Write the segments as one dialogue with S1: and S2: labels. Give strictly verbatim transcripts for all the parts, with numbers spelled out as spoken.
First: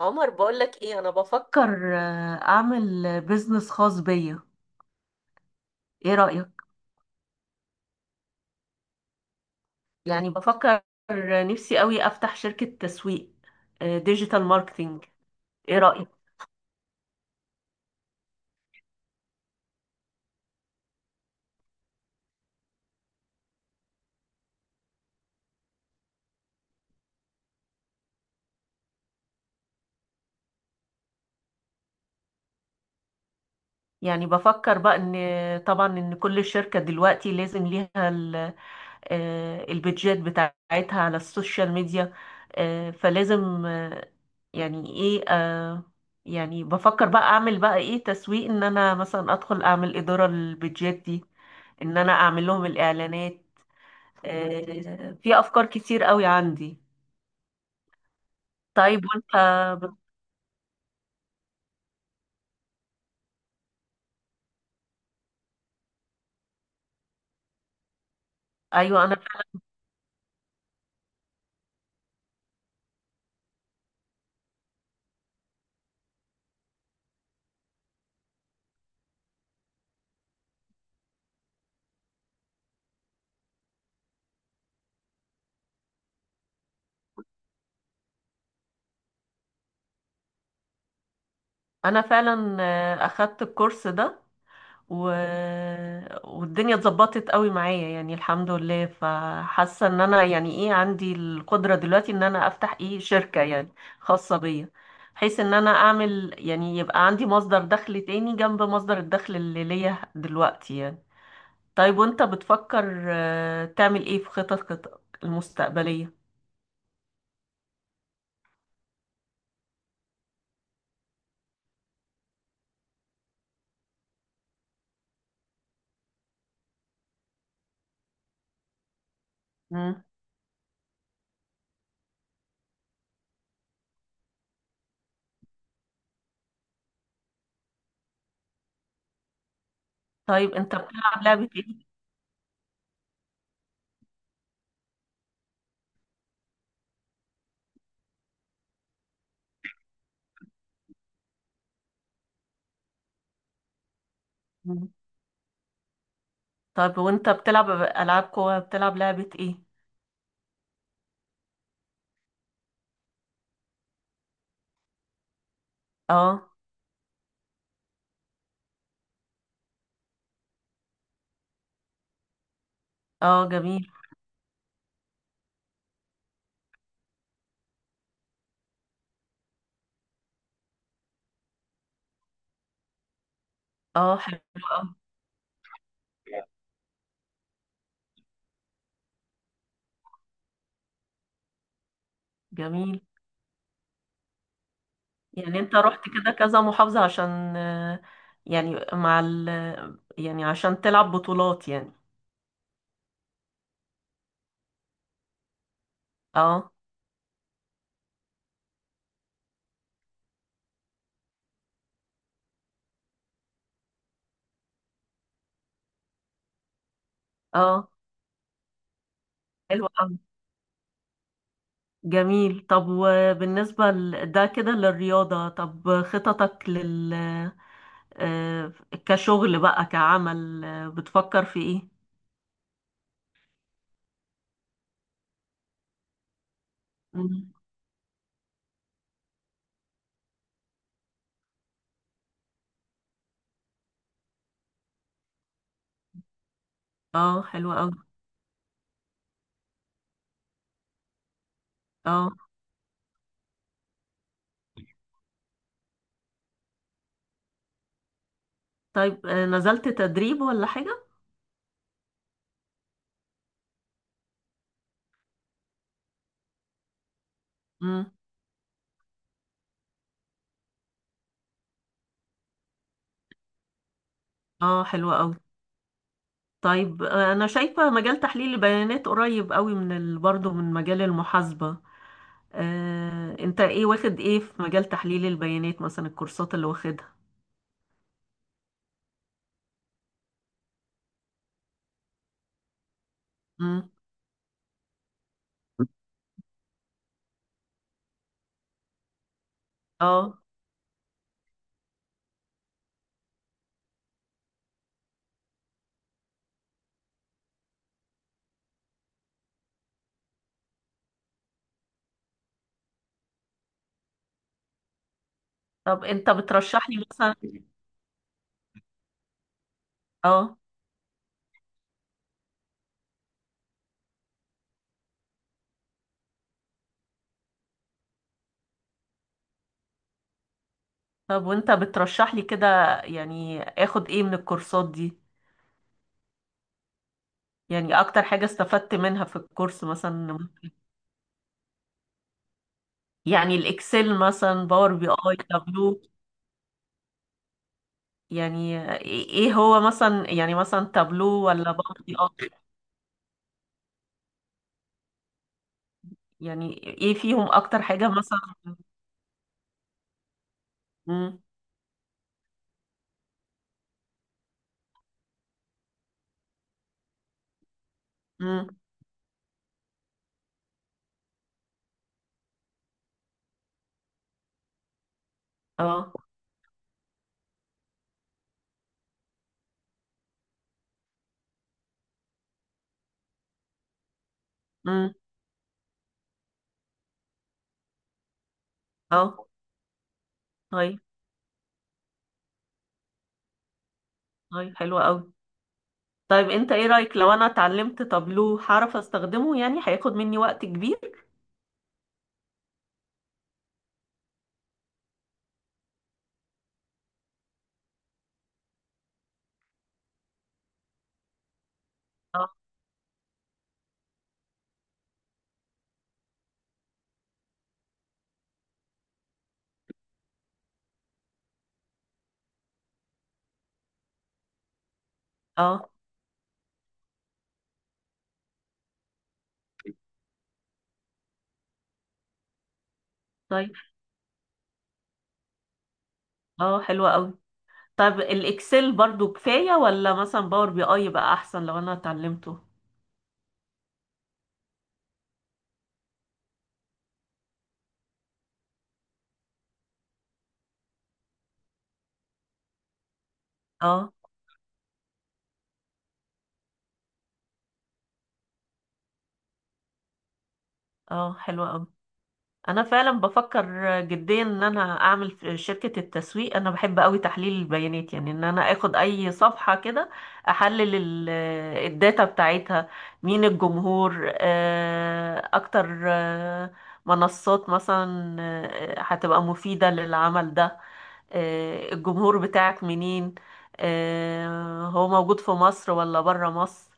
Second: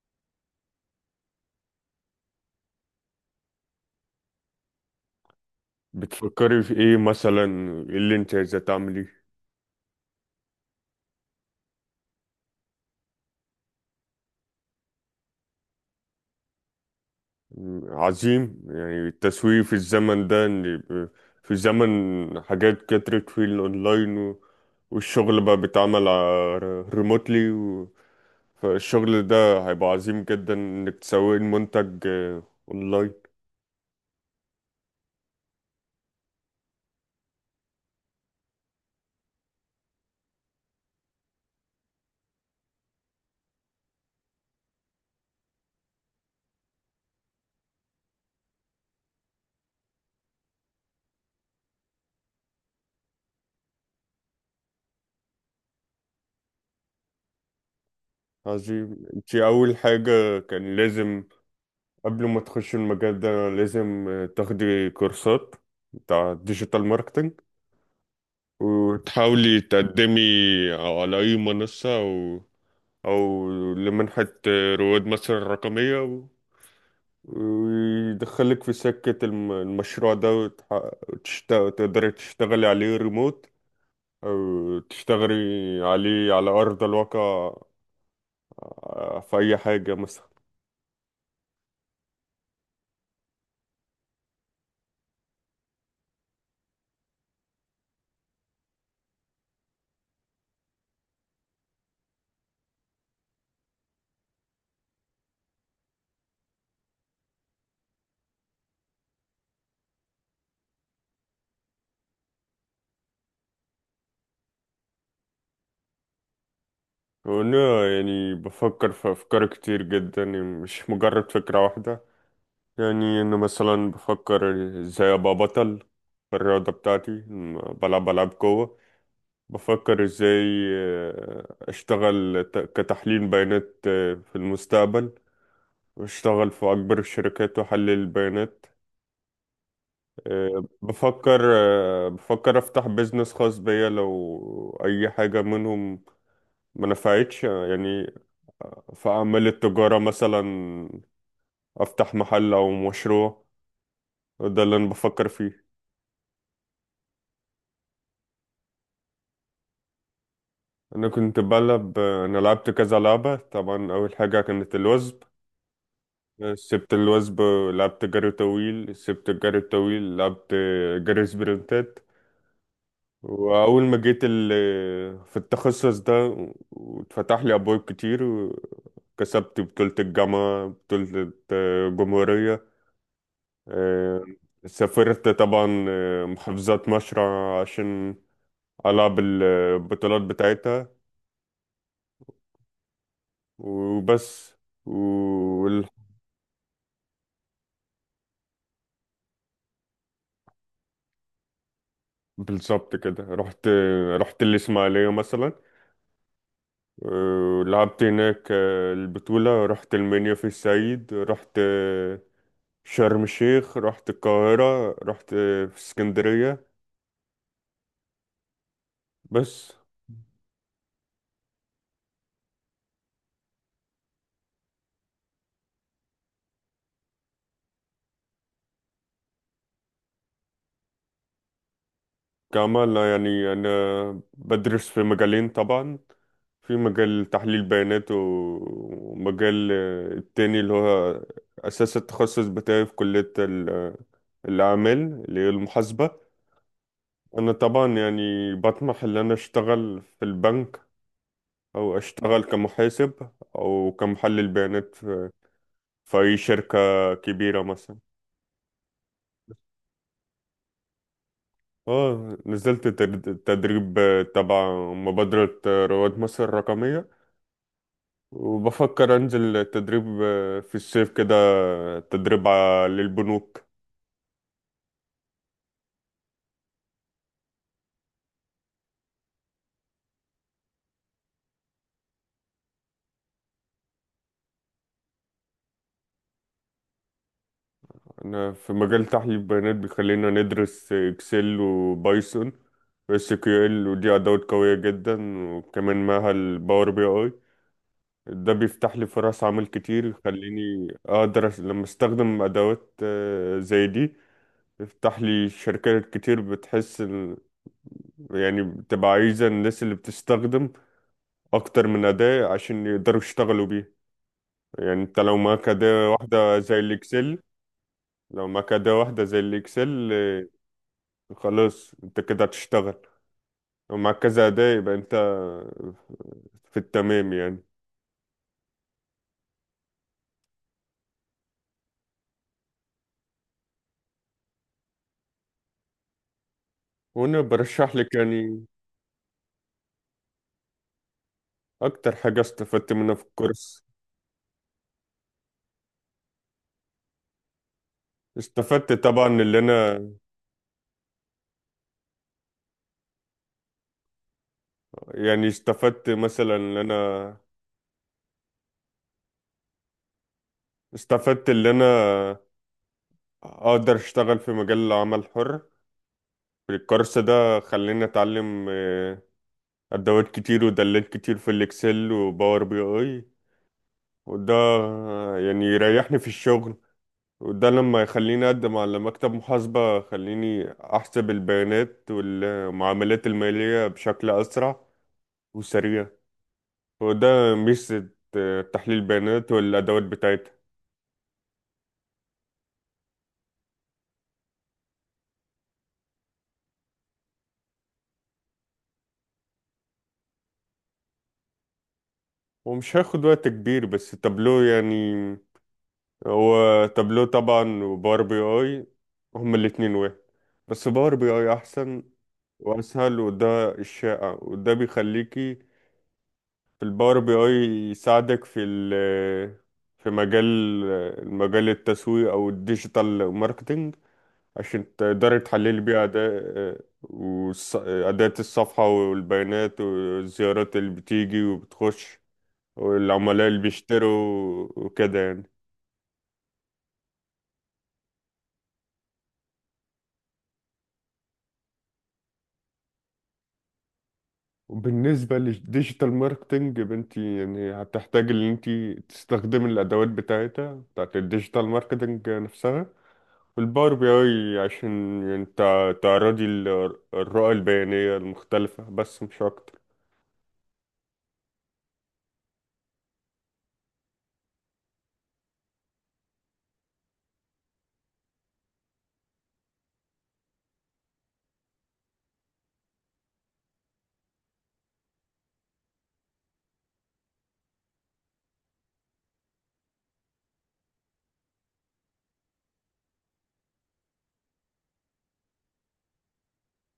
S1: عمر بقولك ايه؟ انا بفكر آه، اعمل بيزنس خاص بيا. ايه رأيك؟
S2: بتفكري في ايه مثلا؟ ايه اللي انت عايزة تعملي؟
S1: يعني بفكر آه، نفسي قوي افتح شركة تسويق ديجيتال ماركتينج. ايه رأيك؟
S2: مم، عظيم. يعني التسويق في الزمن ده ان يبقى في زمن، حاجات كترت في الاونلاين و- والشغل بقى بيتعمل ريموتلي. فالشغل ده هيبقى عظيم جدا انك تسوقي المنتج آه، اونلاين.
S1: يعني بفكر بقى ان طبعا ان كل شركة دلوقتي لازم ليها ال- آه، البيدجات بتاعتها على السوشيال ميديا. آه، فلازم، آه، يعني ايه، آه، يعني بفكر بقى اعمل بقى ايه تسويق، ان انا مثلا ادخل اعمل ادارة للبيدجات دي، ان انا اعمل لهم الاعلانات. آه، في افكار كتير قوي عندي. طيب
S2: عظيم.
S1: وانت
S2: انت اول
S1: بت-
S2: حاجة كان لازم، قبل ما تخش المجال ده، لازم آه، تاخدي كورسات بتاع ديجيتال ماركتنج،
S1: ايوه انا،
S2: وتحاولي تقدمي على أي منصة، أو أو لمنحة رواد مصر الرقمية، و- ويدخلك في سكة الم- المشروع ده، وتح- وتشت- وتقدري تشتغلي عليه ريموت، أو تشتغلي عليه على أرض الواقع، آه، في أي حاجة مثلا.
S1: انا فعلا آه، اخدت الكورس ده و... والدنيا اتظبطت قوي معايا يعني الحمد لله، فحاسه ان انا يعني ايه عندي القدره دلوقتي ان انا افتح ايه شركه يعني خاصه بيا، بحيث ان انا اعمل يعني يبقى عندي مصدر دخل تاني جنب مصدر الدخل اللي ليا دلوقتي يعني. طيب وانت بتفكر آه، تعمل ايه في خططك المستقبلية؟
S2: وأنا يعني بفكر في أفكار كتير جدا، يعني مش مجرد فكرة واحدة. يعني انه مثلا بفكر ازاي ابقى بطل في الرياضة بتاعتي، م- بلعب العاب قوة.
S1: مم.
S2: بفكر ازاي آه، اشتغل ت- كتحليل بيانات آه، في المستقبل، واشتغل في اكبر الشركات واحلل البيانات.
S1: طيب
S2: آه،
S1: انت بتلعب
S2: بفكر
S1: لعبة ايه؟
S2: آه، بفكر افتح بيزنس خاص بيا لو اي حاجة منهم ما نفعتش، آه، يعني في اعمال التجارة، مثلا افتح محل او مشروع، وده اللي انا
S1: مم.
S2: بفكر فيه.
S1: طيب وانت بتلعب العاب قوى، بتلعب لعبة ايه؟
S2: انا كنت بلعب انا لعبت كذا لعبة. طبعا اول حاجة كانت الوزب،
S1: اه.
S2: سبت الوزب، لعبت جري طويل، سبت الجري الطويل، لعبت جري سبرنتات.
S1: اه
S2: واول
S1: جميل.
S2: ما جيت ال... في التخصص ده، واتفتح لي ابواب كتير، وكسبت بطولة الجامعة، بطولة الجمهورية.
S1: اه
S2: آه،
S1: حلو. اه
S2: سافرت طبعا آه، محافظات مشرع عشان ألعب البطولات بتاعتها،
S1: جميل.
S2: وبس.
S1: يعني انت رحت كده كذا محافظة عشان، آه، يعني مع ال، يعني عشان تلعب بطولات يعني.
S2: بالظبط كده. رحت رحت الإسماعيلية مثلا.
S1: اه.
S2: آه، لعبت هناك آه، البطولة. رحت المنيا في الصعيد. رحت آه، شرم الشيخ، رحت القاهرة، رحت آه، في اسكندرية،
S1: اه
S2: بس.
S1: حلو قوي. جميل. طب وبالنسبة ل- ده كده للرياضة، طب خططك لل، آه، كشغل بقى كعمل، آه، بتفكر في ايه؟
S2: كمان يعني أنا بدرس في مجالين طبعا: في مجال
S1: مم.
S2: تحليل بيانات، و- ومجال آه، التاني اللي هو أساس التخصص بتاعي في كلية ال- آه، الأعمال، اللي هي المحاسبة.
S1: اه
S2: أنا
S1: حلو قوي.
S2: طبعا يعني بطمح إن أنا أشتغل في البنك، أو
S1: اه
S2: أشتغل كمحاسب، أو كمحلل بيانات في, في أي شركة كبيرة مثلا.
S1: طيب، آه، نزلت تدريب ولا حاجة؟
S2: اه، نزلت تد- تدريب تبع مبادرة رواد مصر الرقمية،
S1: مم.
S2: وبفكر أنزل تدريب في الصيف كده، تدريب ع- للبنوك.
S1: اه حلو قوي. طيب آه، انا شايفة مجال تحليل البيانات قريب قوي من ال... برضه من مجال المحاسبة. آه، انت ايه واخد ايه في مجال تحليل البيانات، مثلا الكورسات اللي واخدها؟
S2: أنا في مجال تحليل البيانات بيخلينا ندرس إكسل وبايثون، اس كيو ال،
S1: مم.
S2: ودي ادوات قويه جدا. وكمان معاها الباور بي اي، ده بيفتح لي فرص عمل كتير،
S1: اه.
S2: يخليني اقدر أس- لما استخدم ادوات آه، زي دي، يفتح لي شركات كتير بتحس إن- يعني بتبقى عايزة الناس اللي بتستخدم اكتر من اداة عشان يقدروا يشتغلوا بيها. يعني انت لو معاك
S1: طب
S2: اداة
S1: انت
S2: واحدة زي
S1: بترشح لي مثلا؟
S2: الاكسل، لو معاك اداة واحدة زي الاكسل آه،
S1: اه.
S2: خلاص انت كده هتشتغل. لو معاك كذا اداة يبقى انت في التمام يعني.
S1: طب وانت بترشح لي كده يعني اخد ايه من الكورسات دي؟
S2: وانا برشح
S1: يعني
S2: لك
S1: اكتر حاجة
S2: يعني.
S1: استفدت منها في الكورس مثلا،
S2: أكتر حاجة استفدت منها في
S1: يعني
S2: الكورس،
S1: الاكسل مثلا، باور بي اي، تابلو، يعني
S2: استفدت طبعا
S1: ايه
S2: اللي
S1: هو
S2: أنا
S1: مثلا؟ يعني مثلا تابلو ولا باور بي اي؟
S2: يعني استفدت مثلا اللي
S1: يعني ايه
S2: أنا
S1: فيهم اكتر حاجة مثلا؟ امم.
S2: استفدت اللي أنا أقدر أشتغل في مجال العمل الحر. في الكورس ده خليني أتعلم
S1: امم.
S2: آه، أدوات كتير ودلات كتير في الإكسل وباور بي أي. وده آه، يعني
S1: اه.
S2: يريحني في الشغل. وده لما يخليني أقدم على مكتب محاسبة، خليني أحسب البيانات والمعاملات المالية بشكل أسرع
S1: امم.
S2: وسريع. وده ميزة آه، تحليل
S1: اه.
S2: البيانات والأدوات بتاعتها.
S1: طيب. طيب حلو قوي. طيب انت ايه رأيك لو انا اتعلمت تابلو، هعرف استخدمه يعني؟ هياخد مني وقت كبير؟
S2: ومش هياخد وقت كبير بس تابلو يعني. هو تابلو طبعا وباور بي اي هما الاتنين واحد، بس باور بي اي أحسن
S1: اه.
S2: وأسهل، وده الشائع، وده بيخليكي في الباور بي اي يساعدك في ال في مجال المجال التسويق أو الديجيتال ماركتينج، عشان تقدري تحللي
S1: اه
S2: بيه أداء وأداة الصفحة والبيانات والزيارات اللي بتيجي وبتخش، والعملاء اللي
S1: طيب.
S2: بيشتروا، وكده يعني.
S1: اه حلو قوي. طب الاكسل برضو كفاية ولا مثلا باور بي اي بقى احسن لو انا اتعلمته؟
S2: وبالنسبة للديجيتال ماركتنج يا بنتي، يعني هتحتاج إن أنت تستخدمي الأدوات بتاعتها بتاعت الديجيتال ماركتنج نفسها، والباور بي
S1: اه.
S2: أي، عشان يعني تع- تعرضي ال- الرؤى البيانية المختلفة، بس مش أكتر.
S1: اه حلوة قوي. انا فعلا بفكر جديا ان انا اعمل في شركة التسويق، انا بحب قوي تحليل البيانات يعني، ان انا اخد اي صفحة كده احلل ال- الداتا بتاعتها، مين الجمهور، آه، اكتر، آه، منصات مثلا آه، هتبقى مفيدة للعمل ده، آه، الجمهور بتاعك منين، آه، هو موجود في مصر ولا برا مصر،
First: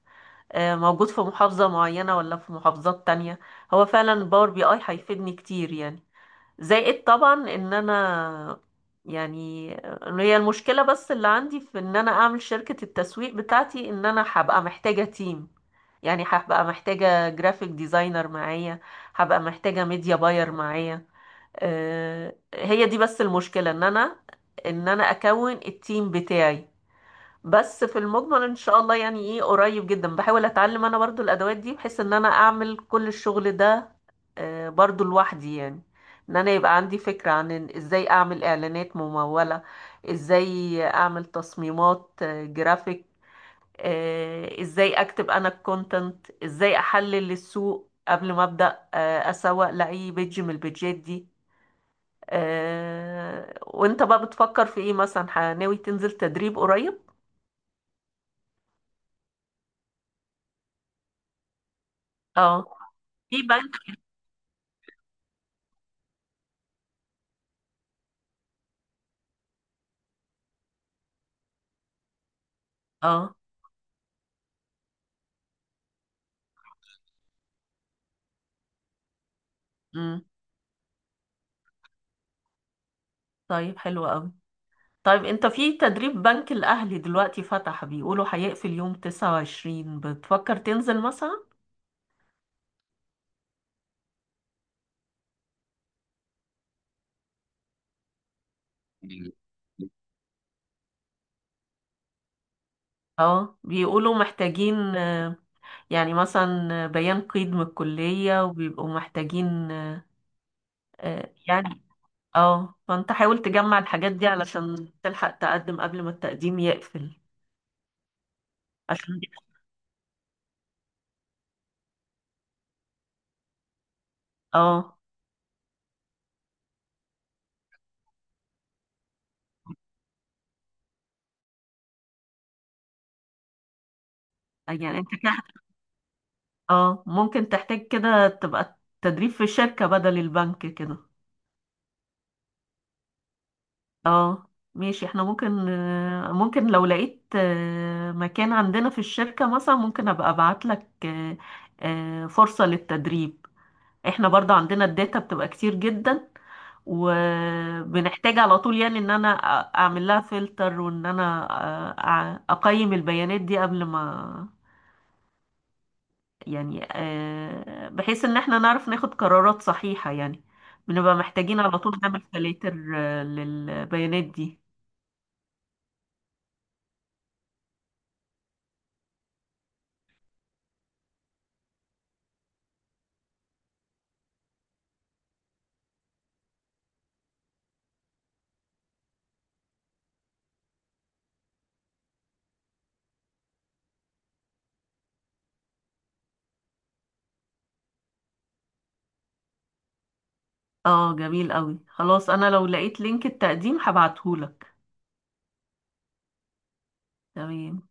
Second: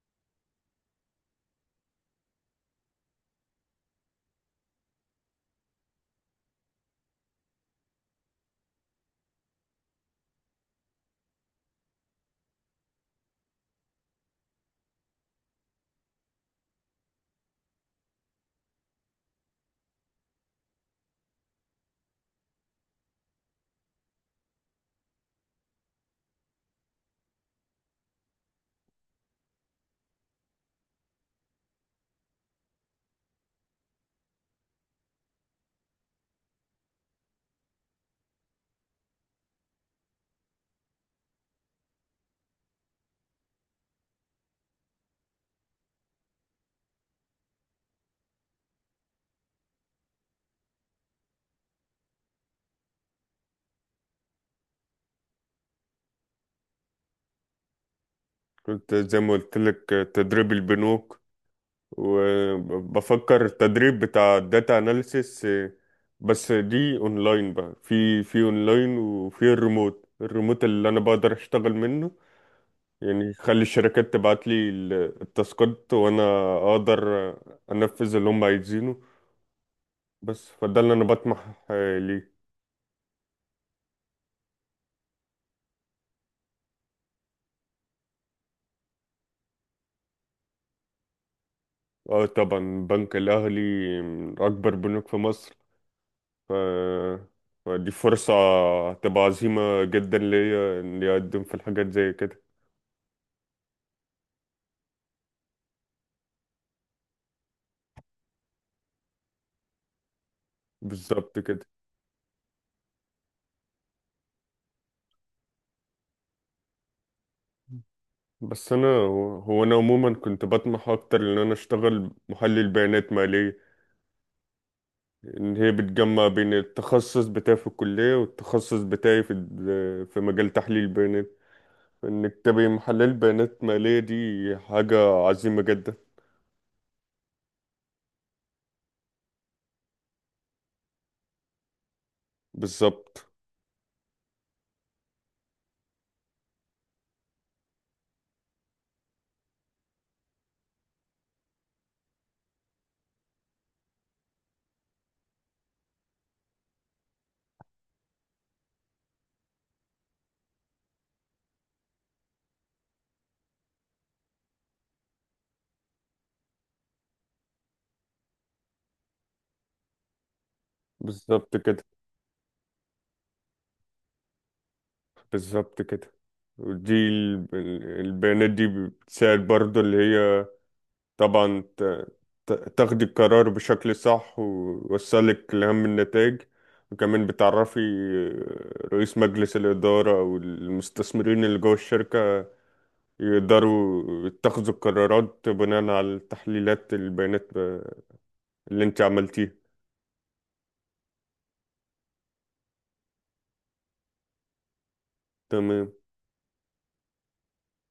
S1: آه، موجود في محافظة معينة ولا في محافظات تانية. هو فعلا الباور بي اي هيفيدني كتير يعني، زائد طبعا ان انا يعني، إن هي المشكلة بس اللي عندي في ان انا اعمل شركة التسويق بتاعتي، ان انا هبقى محتاجة تيم، يعني هبقى محتاجة جرافيك ديزاينر معايا، هبقى محتاجة ميديا باير معايا. آه، هي دي بس المشكلة، ان انا ان انا اكون التيم بتاعي. بس في المجمل ان شاء الله يعني ايه قريب جدا بحاول اتعلم انا برضو الادوات دي بحيث ان انا اعمل كل الشغل ده آه، برضو لوحدي يعني، ان انا يبقى عندي فكرة عن إن ازاي اعمل اعلانات ممولة، ازاي اعمل تصميمات آه، جرافيك، آه، ازاي اكتب انا الكونتنت، ازاي احلل السوق قبل ما ابدا آه، اسوق لاي بيج من البيجات دي. آه، وانت بقى بتفكر في ايه مثلا؟ ه- ناوي تنزل تدريب قريب؟
S2: كنت زي ما قلت لك، تدريب البنوك،
S1: اه. في
S2: وبفكر
S1: بنك.
S2: التدريب بتاع الداتا اناليسيس. بس دي اونلاين بقى، في في اونلاين، وفي الريموت الريموت اللي انا بقدر اشتغل منه، يعني
S1: اه.
S2: يخلي الشركات تبعت لي ال- التاسكات، وانا اقدر انفذ اللي هم عايزينه.
S1: امم.
S2: بس فده اللي انا بطمح آه، ليه.
S1: طيب حلو قوي. طيب انت في تدريب بنك الاهلي دلوقتي فتح، بيقولوا هيقفل يوم تسعة وعشرين، بتفكر تنزل مثلا؟
S2: اه طبعا، بنك الاهلي من اكبر بنوك في مصر. ف... فدي فرصة هتبقى عظيمة جدا ليا اني اقدم في الحاجات زي كده.
S1: اه. بيقولوا محتاجين آه، يعني مثلا آه، بيان قيد من الكلية، وبيبقوا محتاجين آه، آه،
S2: بالظبط كده.
S1: يعني. اه، فانت حاول تجمع الحاجات دي علشان تلحق تقدم قبل ما التقديم يقفل،
S2: بس انا
S1: عشان دي.
S2: هو انا عموما كنت بطمح اكتر ان انا اشتغل محلل بيانات مالية.
S1: اه.
S2: ان هي بتجمع بين التخصص بتاعي في الكلية، والتخصص بتاعي في ال- في مجال تحليل البيانات. انك تبقى محلل بيانات مالية، دي حاجة
S1: يعني انت كده،
S2: عظيمة جدا.
S1: اه، ممكن تحتاج كده تبقى تدريب في شركة بدل البنك كده.
S2: بالظبط.
S1: اه ماشي. احنا ممكن آه، ممكن لو لقيت آه، مكان عندنا في الشركة مثلا، ممكن ابقى ابعت لك آه، آه، فرصة للتدريب. احنا برضه عندنا الداتا بتبقى كتير جدا، وبنحتاج على طول يعني ان انا أ- اعمل لها فلتر، وان انا أ- أ- اقيم البيانات دي قبل ما يعني آه، بحيث ان احنا نعرف ناخد قرارات صحيحة يعني. بنبقى
S2: بالظبط
S1: محتاجين على
S2: كده.
S1: طول نعمل فلاتر آه، للبيانات دي.
S2: بالظبط كده. ودي ال- ال- البيانات دي بتساعد برضه اللي هي طبعا ت- ت- تاخدي القرار بشكل صح، ويوصلك لأهم النتائج. وكمان بتعرفي رئيس مجلس الإدارة أو المستثمرين اللي جوه الشركة، يقدروا يتخذوا القرارات بناء على تحليلات البيانات اللي انت عملتيها.
S1: اه جميل قوي. خلاص انا لو لقيت لينك التقديم هبعتهولك.
S2: تمام.
S1: تمام.